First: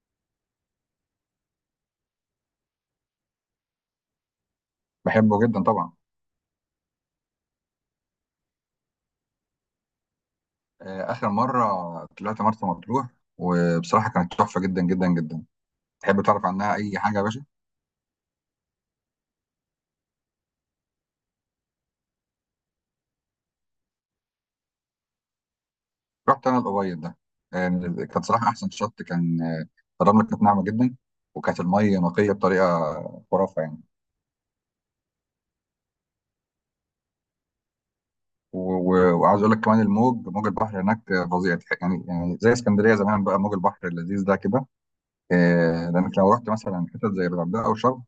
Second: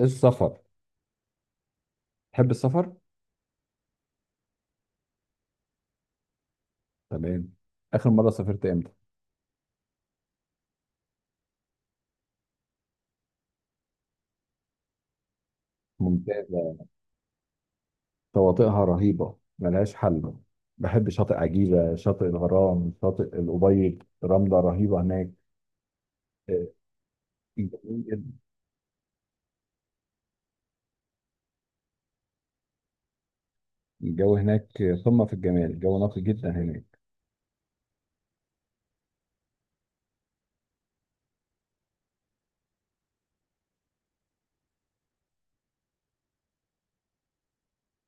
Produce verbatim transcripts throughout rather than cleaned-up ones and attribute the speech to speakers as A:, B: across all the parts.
A: السفر. تحب السفر؟
B: بحبه جدا طبعا.
A: تمام. آخر مرة سافرت إمتى؟
B: آه، آخر مرة طلعت مرسى مطروح، وبصراحة كانت تحفة جدا جدا جدا. تحب تعرف عنها
A: ممتازة.
B: أي حاجة يا باشا؟
A: شواطئها رهيبة، ملهاش حل. بحب شاطئ عجيبة، شاطئ الغرام، شاطئ الأبيض. رملة رهيبة هناك.
B: رحت أنا
A: آه،
B: الأبيض ده. آه،
A: جميل
B: كانت
A: جدا.
B: صراحة أحسن شط كان. آه، الرملة كانت ناعمة جدا، وكانت المية نقية بطريقة خرافة يعني.
A: الجو هناك قمة في الجمال، الجو نقي جدا هناك.
B: و- و- وعاوز أقول لك كمان الموج، موج البحر هناك آه، فظيع. تح- يعني يعني زي اسكندرية زمان بقى، موج البحر اللذيذ ده كده. آه، لأنك لو رحت مثلا حتت زي الغردقة أو شرم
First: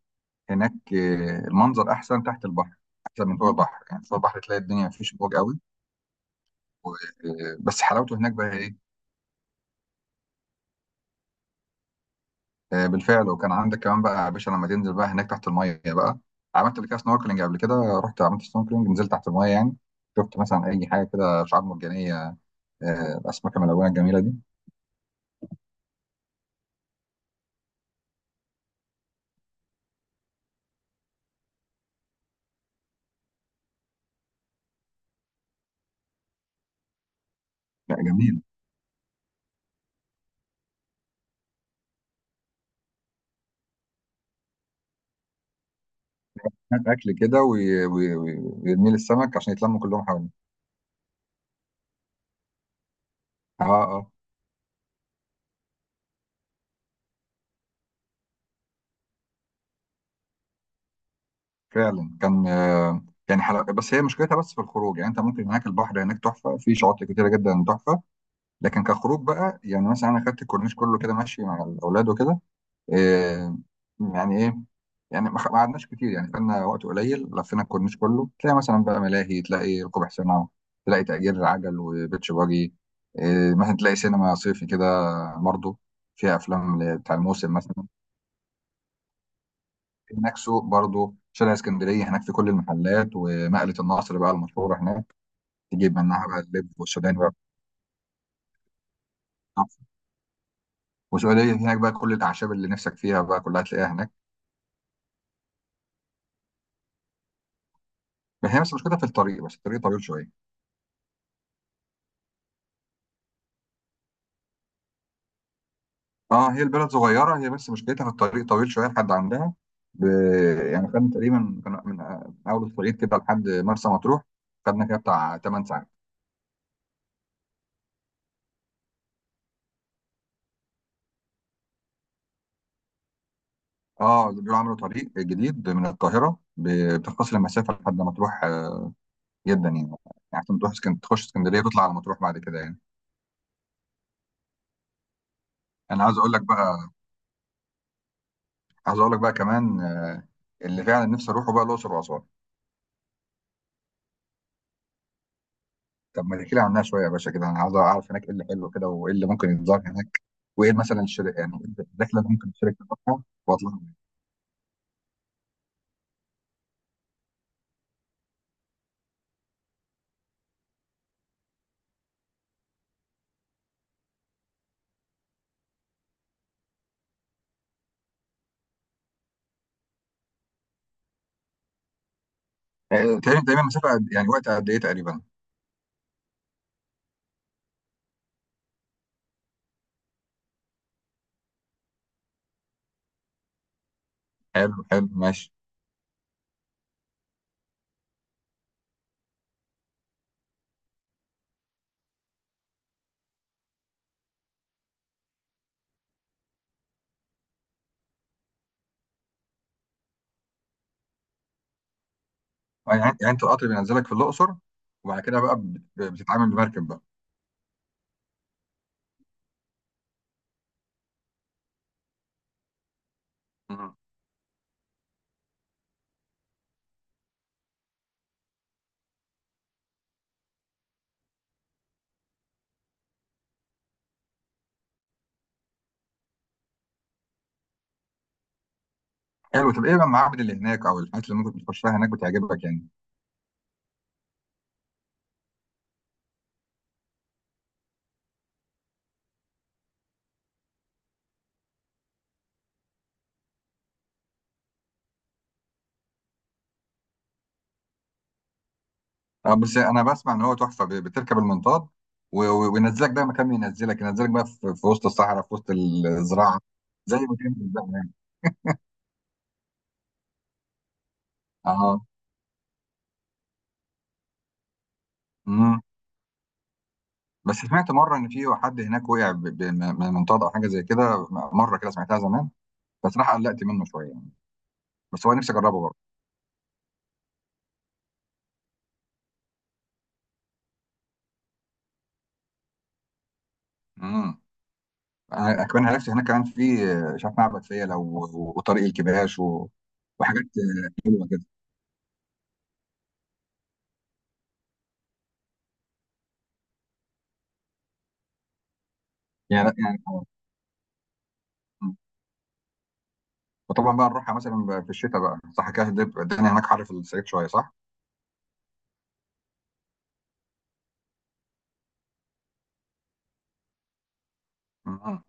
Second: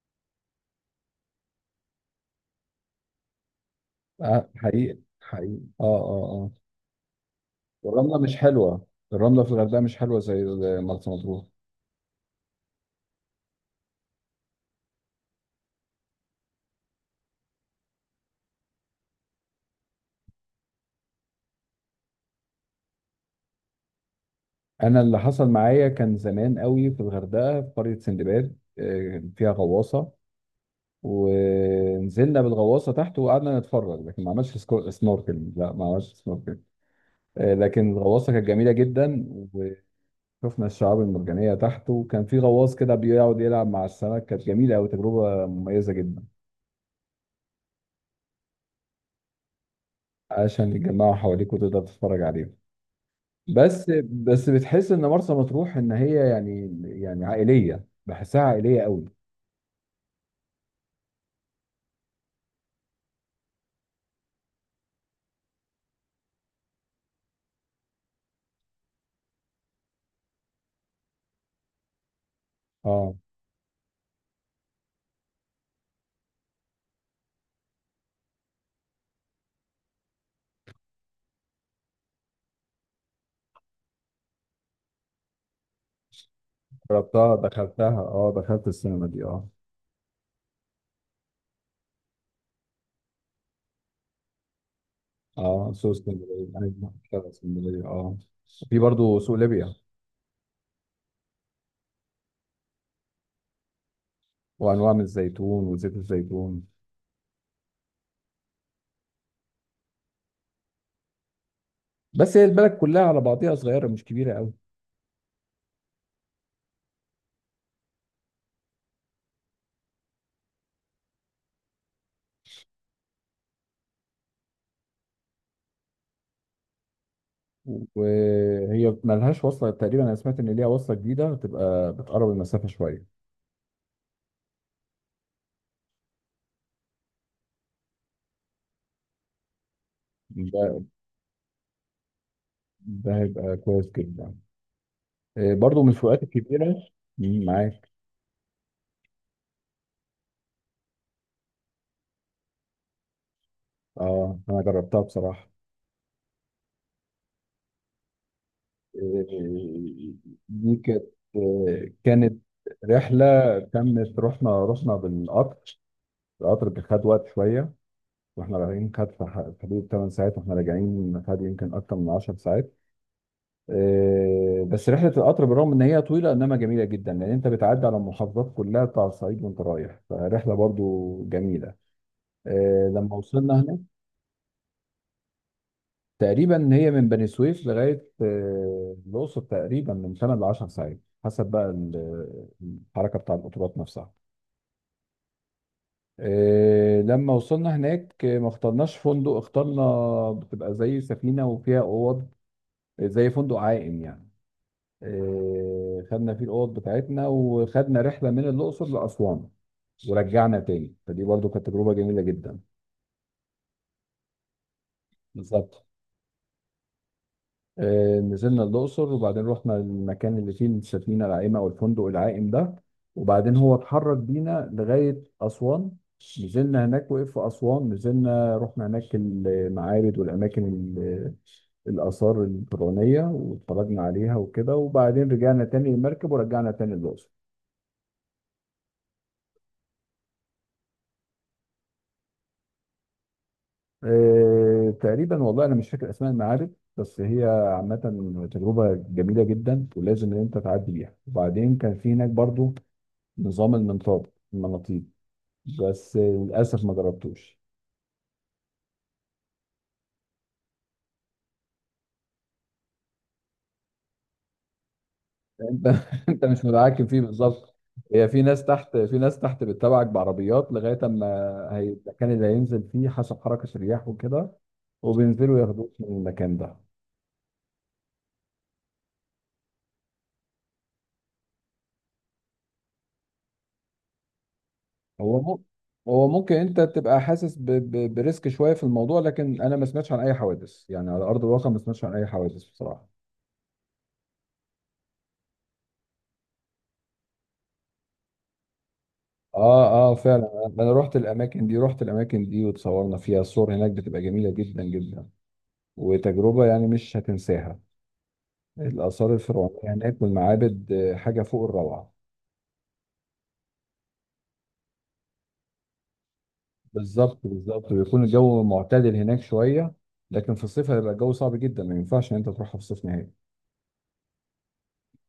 B: هناك، آه، المنظر أحسن تحت البحر، أحسن من فوق البحر. يعني فوق البحر
A: آه،
B: تلاقي الدنيا
A: حقيقي
B: مفيش موج قوي.
A: حقيقي، آه آه آه.
B: آه، بس حلاوته
A: والرملة
B: هناك
A: مش
B: بقى
A: حلوة،
B: ايه.
A: الرملة في الغردقة مش حلوة زي مرسى مطروح.
B: آه، بالفعل، وكان عندك كمان بقى يا باشا لما تنزل بقى هناك تحت الميه بقى، عملت قبل كده سنوركلينج قبل كده، رحت عملت سنوركلينج، نزلت تحت الميه يعني، شفت مثلا اي حاجه كده شعاب مرجانيه، آه، الاسماك الملونه الجميله دي.
A: أنا اللي حصل معايا كان زمان قوي في الغردقة في قرية سندباد، آه، فيها غواصة. ونزلنا بالغواصه تحت وقعدنا نتفرج، لكن ما عملش سكو- سنوركلينج، لا ما عملش سنوركلينج. آه، لكن
B: لا،
A: الغواصه
B: جميل.
A: كانت جميله جدا. وشفنا الشعاب المرجانيه تحت، وكان في غواص كده بيقعد يلعب مع السمك، كانت جميله قوي، تجربه مميزه جدا.
B: هات اكل كده وي- وي- وي- ويرمي لي السمك عشان يتلموا كلهم حواليه.
A: عشان يتجمعوا حواليك وتقدر تتفرج عليهم.
B: اه
A: بس
B: اه.
A: بس بتحس ان مرسى مطروح ان هي يعني يعني عائليه، بحسها عائليه قوي.
B: فعلا كان آه، يعني حلو، بس هي مشكلتها بس في الخروج. يعني انت ممكن هناك البحر هناك تحفه، في شواطئ كتيره جدا تحفه، لكن كخروج بقى، يعني مثلا انا خدت الكورنيش كله كده ماشي مع الاولاد وكده.
A: اه،
B: آه، يعني ايه؟ يعني ما خ- ما قعدناش كتير يعني، خدنا وقت قليل لفينا الكورنيش كله، تلاقي مثلا بقى ملاهي، تلاقي ركوب حصانه، تلاقي تأجير عجل وبيتش باجي، آه، مثلا تلاقي سينما صيفي كده برضه فيها افلام ل- بتاع
A: جربتها،
B: الموسم مثلا.
A: دخلتها. اه، دخلت السينما دي. اه.
B: هناك سوق برضه، شارع اسكندريه هناك في كل المحلات، ومقله النصر بقى المشهوره هناك،
A: اه، سوق
B: تجيب منها بقى
A: اسكندريه،
B: اللب
A: ايوه
B: والسوداني
A: شارع
B: بقى،
A: اسكندريه. اه. في برضه سوق ليبيا.
B: والسعوديه هناك بقى كل الاعشاب اللي نفسك فيها بقى كلها تلاقيها هناك.
A: وانواع من الزيتون وزيت الزيتون.
B: بس هي بس مشكلتها في الطريق، بس الطريق طويل شويه.
A: بس هي البلد كلها على بعضيها صغيره، مش كبيره قوي.
B: اه، هي البلد صغيره، هي بس مشكلتها في الطريق طويل شويه لحد عندها. ب... يعني خدنا تقريبا كان من اول الطريق كده لحد مرسى مطروح، خدنا كده بتاع 8 ساعات.
A: وهي ملهاش وصله تقريبا، انا سمعت ان ليها وصله جديده هتبقى بتقرب المسافه شويه.
B: اه، بيقولوا عملوا طريق جديد من القاهره ب... بتختصر المسافه لحد مطروح آه، جدا. يعني يعني عشان تروح
A: ده
B: اسكن... تخش اسكندريه وتطلع على مطروح بعد كده يعني.
A: ده هيبقى كويس جدا. آه، برضه من
B: انا عايز
A: الفروقات
B: اقول لك
A: الكبيره.
B: بقى،
A: مم، معاك.
B: عايز اقول لك بقى كمان آه، اللي فعلا نفسي اروحه بقى الاقصر واسوان.
A: اه، انا جربتها بصراحه.
B: طب ما تحكي لي عنها شويه يا باشا كده، انا عاوز اعرف هناك ايه اللي حلو كده، وايه اللي ممكن يتزار
A: آه،
B: هناك، وايه
A: دي
B: مثلا
A: كانت.
B: الشركه يعني، إيه
A: آه،
B: الرحله اللي
A: كانت
B: ممكن الشركه تطلعها
A: رحله
B: واطلع منها؟
A: تمت. رحنا رحنا بالقطر. القطر كان خد وقت شويه. واحنا راجعين خد في ح- في حدود 8 ساعات، واحنا راجعين خد يمكن اكتر من 10 ساعات. آه، بس رحله القطر بالرغم ان هي طويله انما جميله جدا، لان انت بتعدي على المحافظات كلها بتاع الصعيد وانت رايح، فرحله برضو جميله. آه،
B: آه،
A: لما
B: تقريبا
A: وصلنا
B: تقريبا
A: هناك.
B: مسافه قد- يعني وقت قد ايه تقريبا؟
A: تقريبا هي من بني سويف لغايه آه، الاقصر، تقريبا من تمن ل عشرة ساعات حسب بقى ال- الحركه بتاع القطارات نفسها.
B: حلو حلو ماشي.
A: آه، لما وصلنا هناك، آه، ما اخترناش فندق، اخترنا بتبقى زي سفينة وفيها أوض. آه، زي فندق عائم يعني. آه، خدنا فيه الأوض بتاعتنا وخدنا رحلة من الأقصر لأسوان. ورجعنا تاني، فدي برضو كانت تجربة جميلة جدا.
B: يعني يعني انت القطر بينزلك في الاقصر، وبعد كده بقى بت-
A: بالظبط.
B: بتتعامل بمركب بقى.
A: آه، نزلنا الأقصر وبعدين رحنا المكان اللي فيه السفينة العائمة أو الفندق العائم ده. وبعدين هو
B: مم.
A: اتحرك بينا لغاية أسوان. نزلنا هناك، وقف في أسوان، نزلنا رحنا هناك المعابد والأماكن، ال- الآثار الفرعونية، واتفرجنا عليها وكده، وبعدين رجعنا تاني المركب ورجعنا تاني الأقصر.
B: حلو. طب ايه بقى المعابد اللي هناك او الحاجات اللي ممكن تخشها هناك بتعجبك يعني؟
A: آه، تقريبا والله أنا مش فاكر أسماء المعابد، بس هي عامة تجربة جميلة جدا، ولازم إن أنت تعدي بيها. وبعدين كان في هناك برضو نظام المنطاد، المناطيد. بس للاسف ما جربتوش.
B: اه بس انا بسمع ان هو تحفه، ب- بتركب المنطاد و- و- وينزلك بقى مكان ما ينزلك، ينزلك بقى في في وسط الصحراء في وسط
A: انت انت
B: الزراعه.
A: مش متحكم
B: زي
A: فيه
B: ما كان
A: بالظبط.
B: بالظبط يعني.
A: هي في ناس تحت في ناس تحت بتتابعك بعربيات لغايه اما هي-
B: اه.
A: المكان اللي هينزل فيه حسب حركه الرياح وكده، وبينزلوا
B: مم.
A: ياخدوك من المكان ده.
B: بس سمعت مره ان في حد هناك وقع ب- ب- من من منطاد او حاجه زي كده، مره كده سمعتها زمان، بس راح قلقت منه شويه يعني. بس هو
A: هو
B: نفسي
A: مو-
B: اجربه برضه.
A: هو ممكن انت تبقى حاسس ب... ب... بريسك شويه في الموضوع، لكن انا ما سمعتش عن اي حوادث يعني على ارض الواقع، ما سمعتش عن اي حوادث بصراحه.
B: امم. انا كمان عرفت هناك كمان في آه، مش عارف معبد فيلة و- وطريق الكباش و...
A: اه اه،
B: وحاجات
A: فعلا.
B: آه،
A: انا رحت
B: حلوه كده.
A: الاماكن دي رحت الاماكن دي وتصورنا فيها، الصور هناك بتبقى جميله جدا جدا. وتجربة يعني مش هتنساها. الآثار
B: يعني لا
A: الفرعونية
B: يعني
A: هناك
B: آه.
A: والمعابد، آه، حاجة فوق
B: مم.
A: الروعة.
B: وطبعا بقى نروحها مثلا ب- في الشتاء بقى صح كده، هتبقى الدنيا هناك حر في الصعيد
A: بالظبط
B: شويه صح؟
A: بالظبط، بيكون الجو معتدل هناك شوية. لكن في الصيف هيبقى الجو صعب جدا، ما ينفعش إن أنت تروحها في الصيف نهائي.
B: مم.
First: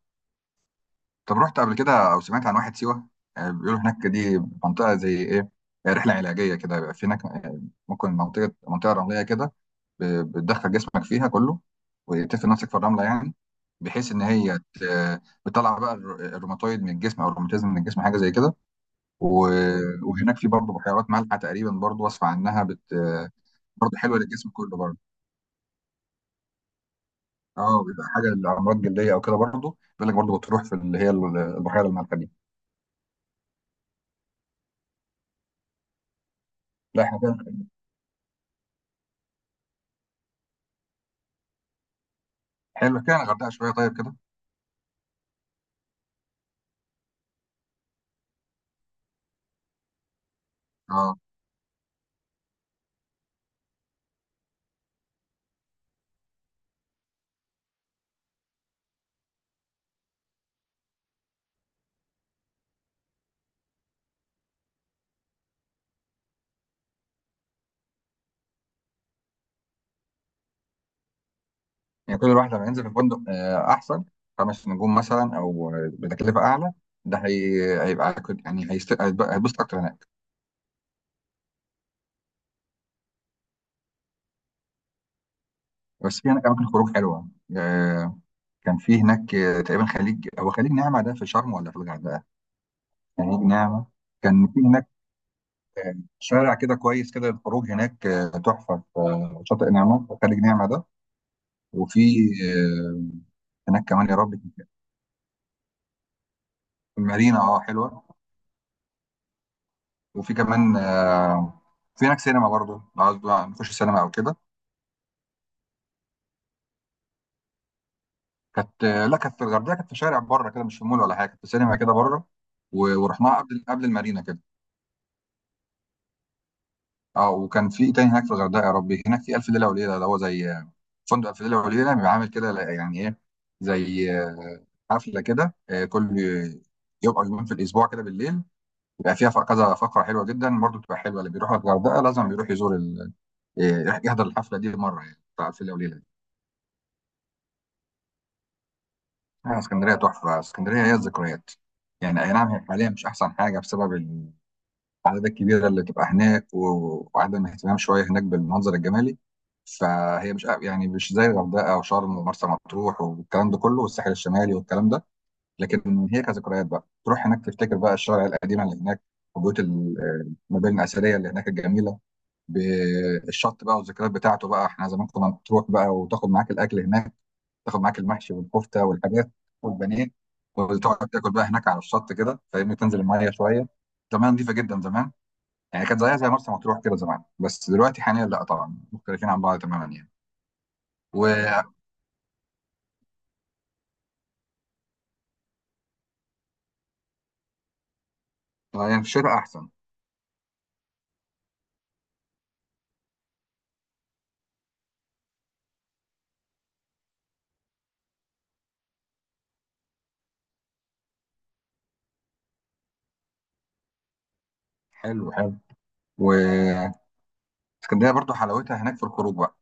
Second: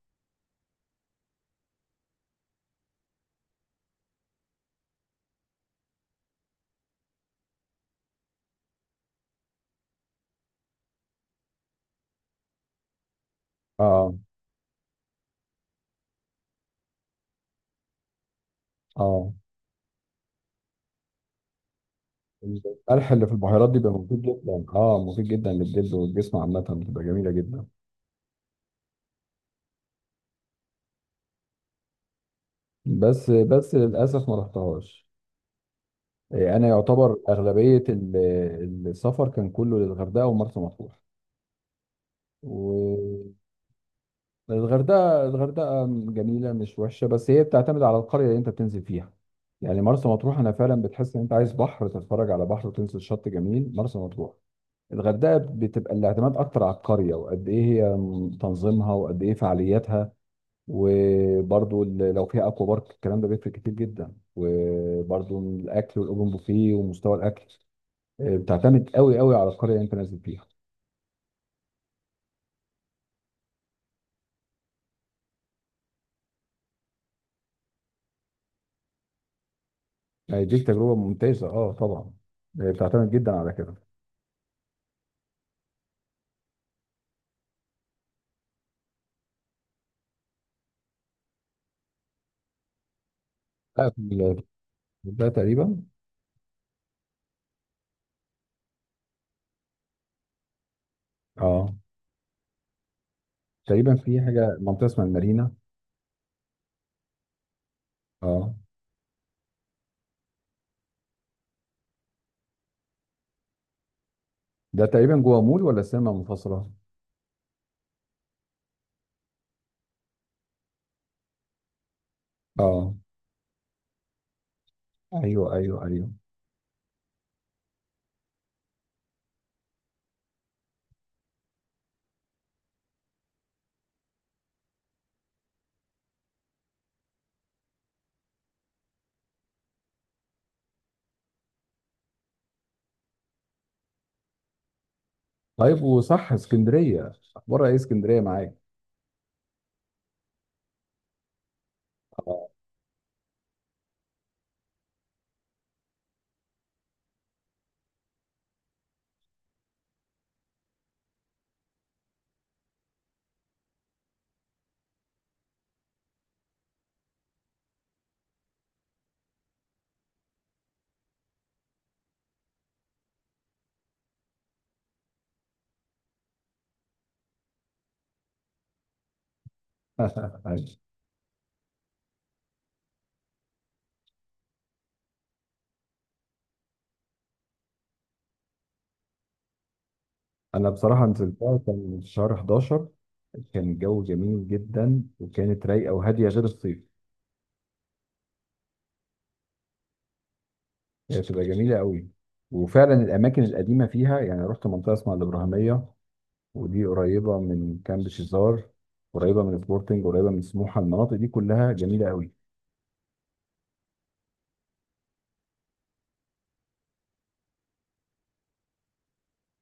B: طب رحت قبل كده او سمعت عن واحد سيوه؟ آه، بيقولوا هناك دي منطقه زي ايه، آه، رحله علاجيه كده، بيبقى في هناك آه، ممكن منطقه منطقه رمليه كده، ب- بتدخل جسمك فيها كله وتفرد نفسك في الرمله يعني، بحيث
A: اه
B: ان هي ت- بتطلع بقى الر- الروماتويد من الجسم او الروماتيزم من الجسم حاجه زي كده.
A: اه.
B: و- وهناك في برضه بحيرات مالحه تقريبا برضه، وصفه عنها بت.
A: القلح اللي في البحيرات دي بيبقى
B: برضه حلوه
A: مفيد
B: للجسم
A: جدا،
B: كله برضه.
A: اه، مفيد جدا للجلد والجسم عامة، بتبقى جميلة جدا.
B: اه، بيبقى حاجه لامراض جلديه او كده برضه، بيقول لك برضه بتروح في اللي هي ال- البحيره المالحه دي.
A: بس بس للأسف ما رحتهاش. آه، أنا
B: لا
A: يعتبر
B: احنا كده،
A: أغلبية ال- السفر كان كله للغردقة ومرسى مطروح.
B: حلو كده الغردقه شويه طيب كده.
A: الغردقة الغردقة جميلة مش وحشة، بس هي بتعتمد على القرية اللي انت بتنزل فيها. يعني مرسى مطروح، انا فعلا بتحس
B: اه.
A: ان انت عايز بحر، تتفرج على بحر وتنزل شط جميل، مرسى مطروح. الغردقة بتبقى الاعتماد اكتر على القرية وقد ايه هي تنظيمها وقد ايه فعالياتها. وبرضو ال- لو فيها اكوا بارك الكلام ده بيفرق كتير جدا، وبرضو الاكل والاوبن بوفيه ومستوى الاكل. آه، بتعتمد قوي قوي على القرية اللي انت نازل فيها.
B: يعني كل واحد لما ينزل في فندق آه، احسن، خمس نجوم مثلا، او بتكلفه اعلى، ده هي... هيبقى كت- يعني هيست- هيبقى- هيتبسط اكتر هناك.
A: يعني دي تجربة ممتازة، اه طبعا. آه، بتعتمد جدا على كده.
B: بس في هناك اماكن خروج حلوه. آه، كان في هناك آه، تقريبا خليج، هو خليج نعمه ده في شرم ولا في الغردقه؟ خليج نعمه،
A: لا، في.
B: كان في هناك
A: ده تقريبا.
B: آه، شارع كده كويس كده، الخروج هناك آه، تحفه في آه، شاطئ نعمه، في خليج نعمه ده.
A: اه
B: وفي آه، هناك
A: تقريبا
B: كمان يا
A: في
B: رب
A: حاجه منطقه اسمها المارينا.
B: المارينا، اه حلوه.
A: اه.
B: وفي كمان آه، في هناك سينما برضه لو عاوز بقى نخش سينما او كده.
A: ده تقريبا جوه مول ولا سينما منفصله؟
B: كانت، لا كانت في الغردقه، كانت في شارع بره كده، مش في مول ولا حاجه، كانت في سينما كده بره.
A: اه،
B: و- ورحناها قبل، قبل المارينا كده.
A: ايوه ايوه ايوه.
B: اه. وكان في ايه تاني هناك في الغردقه يا ربي؟ هناك في الف ليله وليله، اللي هو زي فندق الف ليله وليله بيبقى عامل كده، يعني ايه، زي حفله كده آه، كل يوم او يومين في الاسبوع كده بالليل، بيبقى فيها كذا فقره حلوه جدا، برضو بتبقى حلوه، اللي بيروح الغردقه لازم بيروح يزور ال... آه، يحضر الحفله دي مره يعني، بتاع الف ليله
A: طيب،
B: وليله دي.
A: وصح، اسكندريه اخبارها ايه؟ اسكندريه معاك.
B: آه، اسكندريه تحفه. اسكندريه هي الذكريات. يعني اي نعم،
A: اه.
B: هي حاليا مش احسن حاجه بسبب العدد الكبيرة اللي تبقى هناك، و- وعدم اهتمام شوية هناك بالمنظر الجمالي، فهي مش يعني مش زي الغردقة وشرم ومرسى مطروح والكلام ده كله، والساحل الشمالي والكلام ده. لكن هي كذكريات بقى، تروح هناك تفتكر بقى الشوارع القديمة اللي هناك، وبيوت ال- المباني الأثرية اللي هناك الجميلة، بالشط بقى والذكريات بتاعته بقى. احنا زمان كنا تروح بقى وتاخد معاك الأكل هناك، تاخد معاك المحشي والكفتة والحاجات والبانيه،
A: أيوة.
B: وتقعد تاكل بقى هناك على الشط كده فاهمني، تنزل المية شوية. زمان نظيفة جدا زمان، يعني كانت زيها زي مرسى مطروح كده زمان، بس دلوقتي حاليا لا طبعا، مختلفين عن بعض تماما يعني.
A: انا بصراحه
B: و
A: نزلتها،
B: يعني،
A: كان في شهر حداشر. كان الجو جميل جدا، وكانت رايقه وهاديه غير الصيف.
B: في الشتاء احسن.
A: هي بتبقى جميله قوي. وفعلا الاماكن القديمه فيها، يعني رحت منطقه اسمها الابراهيميه، ودي قريبه من كامب شيزار، قريبه من سبورتنج، قريبه من سموحه، المناطق دي كلها جميله قوي.
B: حلو حلو. واسكندريه برضو حلاوتها هناك في الخروج بقى،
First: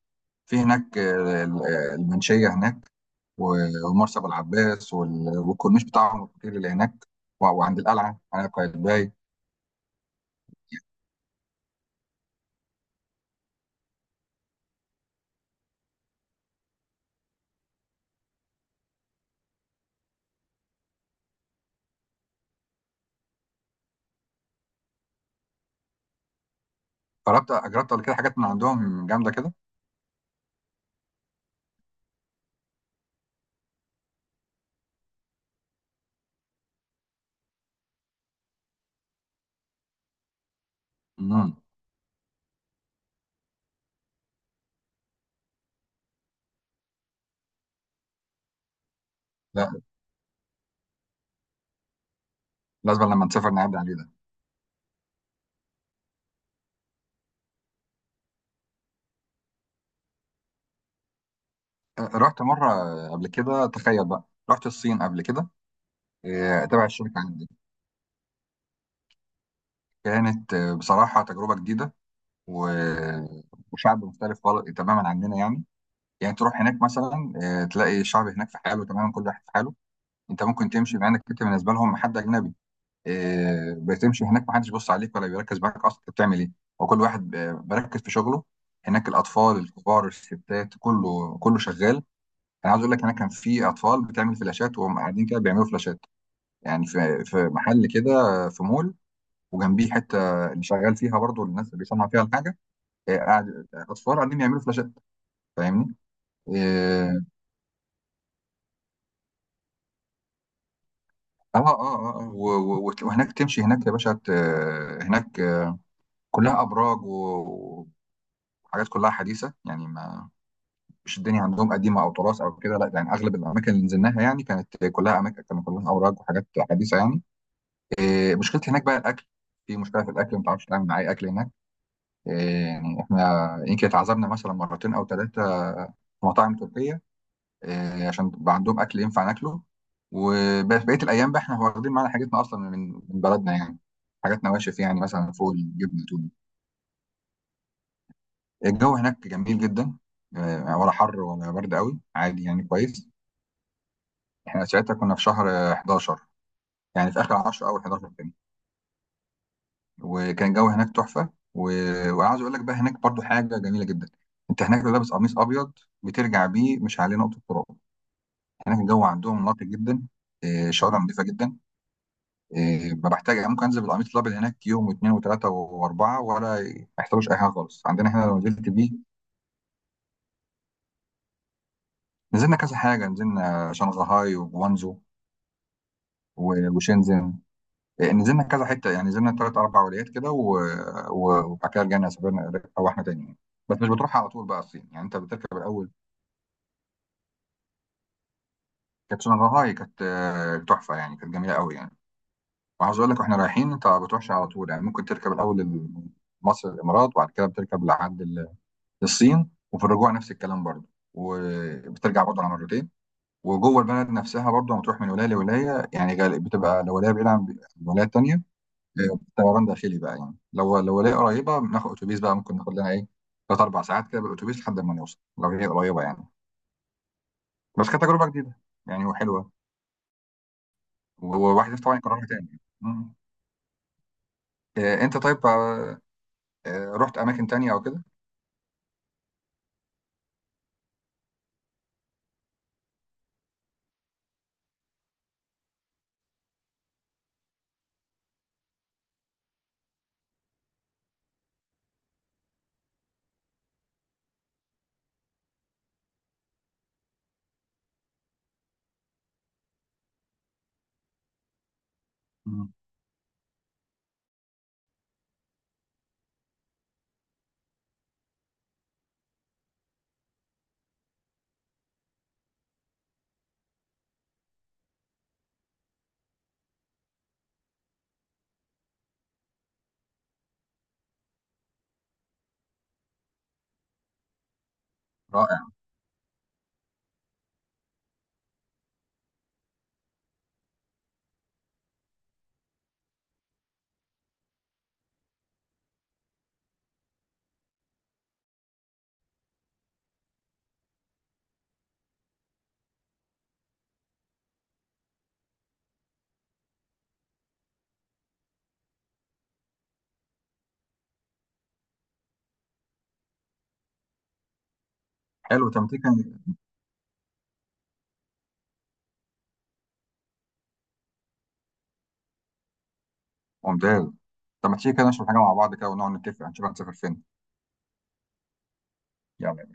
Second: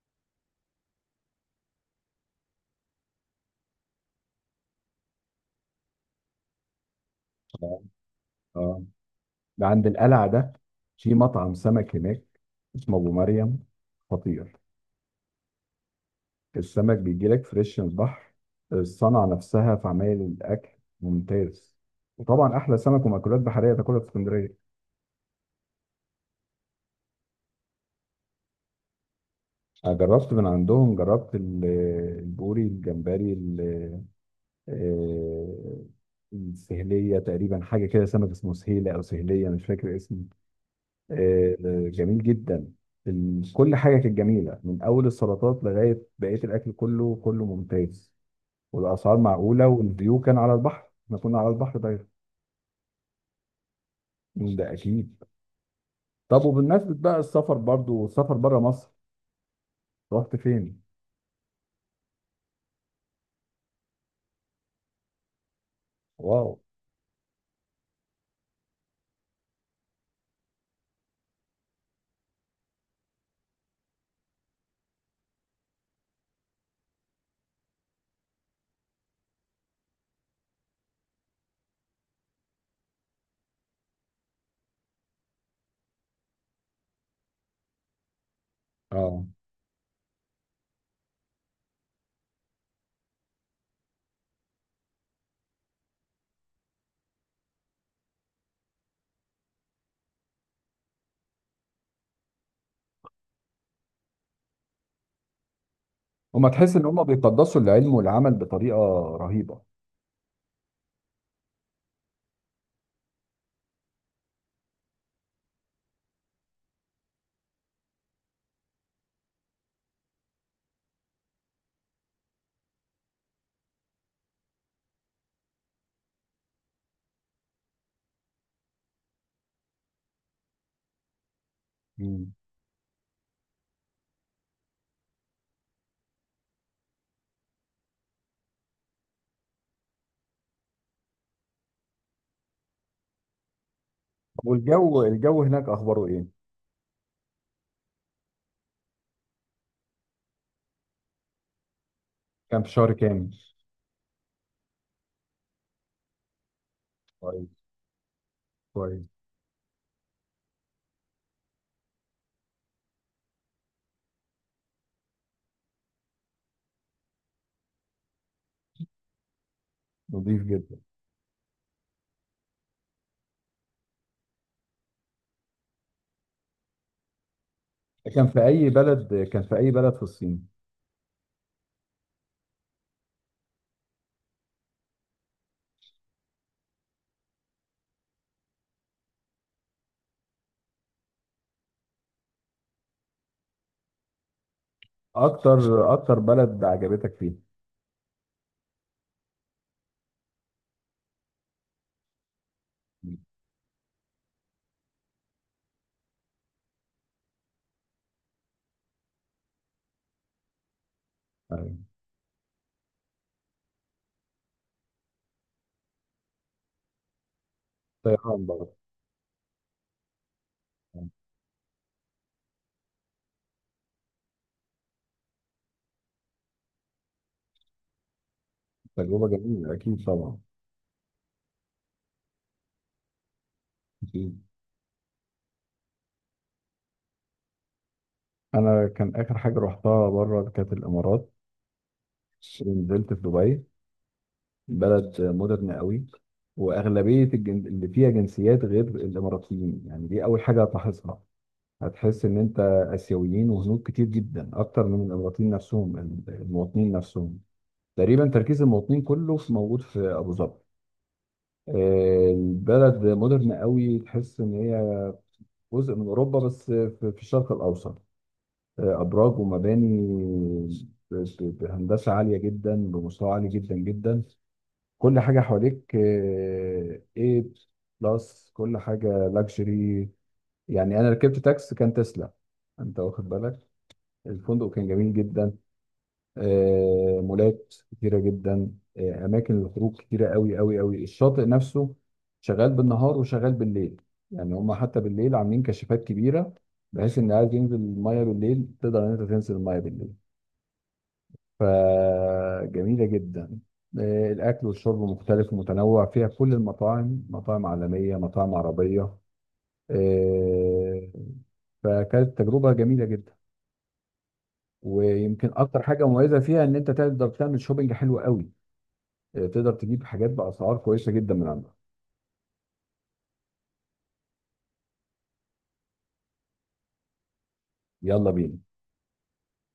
B: في هناك آه، ال- آه، المنشيه هناك و- ومرسى ابو العباس وال- والكورنيش بتاعهم الكتير اللي هناك، و- وعند القلعه على
A: اه،
B: قايتباي.
A: ده عند القلعه ده، في مطعم سمك هناك اسمه ابو مريم، خطير. السمك بيجي لك فريش من البحر، الصنعه نفسها في عمايل الاكل ممتاز. وطبعا احلى سمك ومأكولات بحريه تاكلها في اسكندريه.
B: جربت، جربت قبل كده حاجات من عندهم جامده كده.
A: أنا جربت من عندهم، جربت ال- البوري، الجمبري، آه، سهلية، تقريبا حاجة كده سمك اسمه سهيلة أو سهلية، مش فاكر اسمه.
B: امم.
A: آه، آه، جميل جدا. ال- كل حاجة كانت جميلة من أول السلطات لغاية بقية الأكل، كله كله ممتاز. والأسعار معقولة،
B: لا،
A: والفيو كان على البحر، احنا كنا على البحر دايما.
B: لازم لما نسافر نعدي عليه ده.
A: ده أكيد. طب وبالنسبة بقى السفر، برضو السفر بره مصر، رحت فين؟
B: آه، رحت مره قبل كده تخيل بقى، رحت الصين قبل كده
A: واو.
B: آه، تبع الشركه عندي. كانت آه، بصراحة تجربة جديدة، و... وشعب مختلف خالص تماما عننا يعني. يعني تروح هناك مثلا آه، تلاقي الشعب هناك في حاله تماما، كل واحد في حاله، انت ممكن تمشي مع انك انت بالنسبة لهم حد أجنبي، آه، بتمشي هناك محدش بيبص عليك ولا بيركز معاك أصلا انت بتعمل إيه، وكل واحد آه، بركز في شغله. هناك
A: اه.
B: الأطفال، الكبار، الستات، كله كله شغال. أنا عايز أقول لك هناك كان في أطفال بتعمل فلاشات، وهم قاعدين كده بيعملوا فلاشات، يعني في في محل كده آه، في مول، وجنبيه حته اللي شغال فيها برضو الناس اللي بيصنع فيها الحاجه، آه، قاعد، آه، اطفال قاعدين يعملوا فلاشات، فاهمني؟
A: هما تحس إن هما
B: اه
A: بيقدسوا العلم والعمل بطريقة رهيبة.
B: اه اه, آه. آه، و- و- وت- وهناك تمشي هناك يا باشا ت- هناك آه، كلها ابراج و- وحاجات كلها حديثه يعني، ما مش الدنيا عندهم قديمه او تراث او كده لا، يعني اغلب الاماكن اللي نزلناها يعني كانت كلها اماكن، كانت كلها اوراق وحاجات حديثه يعني. آه، مشكلتي هناك بقى الاكل، في مشكله في الاكل، ما تعرفش تعمل معايا اكل هناك. آه،
A: مم.
B: يعني احنا يمكن اتعذبنا مثلا مرتين او ثلاثه في مطاعم تركيه، آه، عشان بقى عندهم اكل ينفع ناكله، وبقيه الايام بقى احنا واخدين معانا حاجتنا اصلا من من بلدنا يعني، حاجات نواشف يعني،
A: والجو
B: مثلا
A: الجو
B: فوق
A: هناك
B: الجبنه
A: أخباره إيه؟
B: تونه. الجو هناك جميل جدا، آه، ولا حر ولا برد قوي، عادي
A: كان
B: يعني
A: في شهر
B: كويس.
A: كامل؟
B: احنا ساعتها كنا في شهر آه، حداشر، يعني في اخر
A: كويس.
B: عشرة او حداشر كده.
A: كويس.
B: وكان الجو هناك تحفه و... وعاوز اقول لك بقى هناك برضو حاجه جميله جدا. انت هناك لو لابس قميص ابيض بترجع بيه مش عليه نقطه تراب، هناك الجو عندهم نقي جدا،
A: نظيف
B: آه،
A: جدا.
B: شوارع نظيفه جدا. إيه، بحتاج ممكن انزل بالقميص الابيض هناك يوم واثنين وثلاثه واربعه ولا ما يحتاجوش اي حاجه خالص، عندنا هنا
A: كان
B: لو
A: في
B: نزلت
A: اي
B: بيه.
A: بلد كان في اي بلد في الصين؟
B: نزلنا كذا حاجه، نزلنا شنغهاي وجوانزو و- وشنزن. إيه، نزلنا كذا حته يعني، نزلنا ثلاث اربع ولايات كده، و- و- وبعد كده رجعنا سافرنا او احنا تاني يعني. بس مش بتروح على طول بقى الصين، يعني انت بتركب الاول.
A: اكتر اكتر بلد عجبتك فيها؟
B: كانت شنغهاي كانت آه، تحفه يعني، كانت جميله قوي يعني. وعاوز اقول لك، واحنا رايحين انت ما بتروحش على طول يعني، ممكن تركب الاول مصر الامارات، وبعد كده بتركب لحد للصين، وفي الرجوع نفس الكلام برضه،
A: أيوة.
B: وبترجع برضه على مرتين. وجوه البلد نفسها برضه لما تروح من ولايه لولايه يعني، غال- بتبقى لو ولايه بعيده عن الولايه التانيه،
A: طيران برضه؟
B: آه، طيران داخلي بقى يعني، لو لو ولايه قريبه بناخد اتوبيس بقى، ممكن ناخد لنا ايه ثلاث اربع ساعات كده بالاتوبيس لحد ما نوصل لو هي قريبه يعني. بس كانت تجربه جديده يعني
A: تجربة
B: وحلوه،
A: جميلة أكيد طبعا.
B: وواحد نفسه طبعا يكررها تاني يعني. مم.
A: أكيد.
B: آه، انت طيب آه، آه، رحت اماكن تانيه او كده؟
A: أنا كان آخر حاجة رحتها بره كانت الإمارات، نزلت في دبي. بلد مودرن قوي. وأغلبية الجن... اللي فيها جنسيات غير الإماراتيين، يعني دي أول حاجة هتلاحظها، هتحس إن أنت آسيويين وهنود كتير جدا، أكتر من الإماراتيين نفسهم، المواطنين نفسهم. تقريبا تركيز المواطنين كله في موجود في ابو ظبي. آه،
B: مم.
A: البلد مودرن قوي، تحس ان هي جزء من اوروبا بس في في الشرق الاوسط. آه، ابراج ومباني ب- ب- بهندسه عاليه جدا، بمستوى عالي جدا جدا. كل حاجه حواليك ايه، بلس كل حاجه لاكجري. يعني انا ركبت تاكس كان تسلا، انت واخد بالك. الفندق كان جميل جدا.
B: رائع.
A: آه، مولات كتيرة جدا. آه، أماكن للخروج كتيرة قوي قوي قوي. الشاطئ نفسه شغال بالنهار وشغال بالليل، يعني هما حتى بالليل عاملين كشافات كبيرة، بحيث إن عايز ينزل المية بالليل تقدر إن أنت تنزل المية بالليل، فجميلة جدا. آه، الأكل والشرب مختلف ومتنوع فيها، كل المطاعم مطاعم عالمية، مطاعم عربية. آه، فكانت تجربة جميلة جدا. ويمكن
B: حلو
A: أكتر
B: طب ما تيجي
A: حاجة
B: كان.
A: مميزة فيها إن أنت تقدر تعمل شوبينج حلو قوي. آه، تقدر تجيب حاجات باسعار كويسه جدا من عندها.
B: ممتاز. طب ما تيجي كده نشرب حاجه مع بعض كده، ونقعد نتفق هنشوف هنسافر فين.
A: يلا بينا.
B: يلا.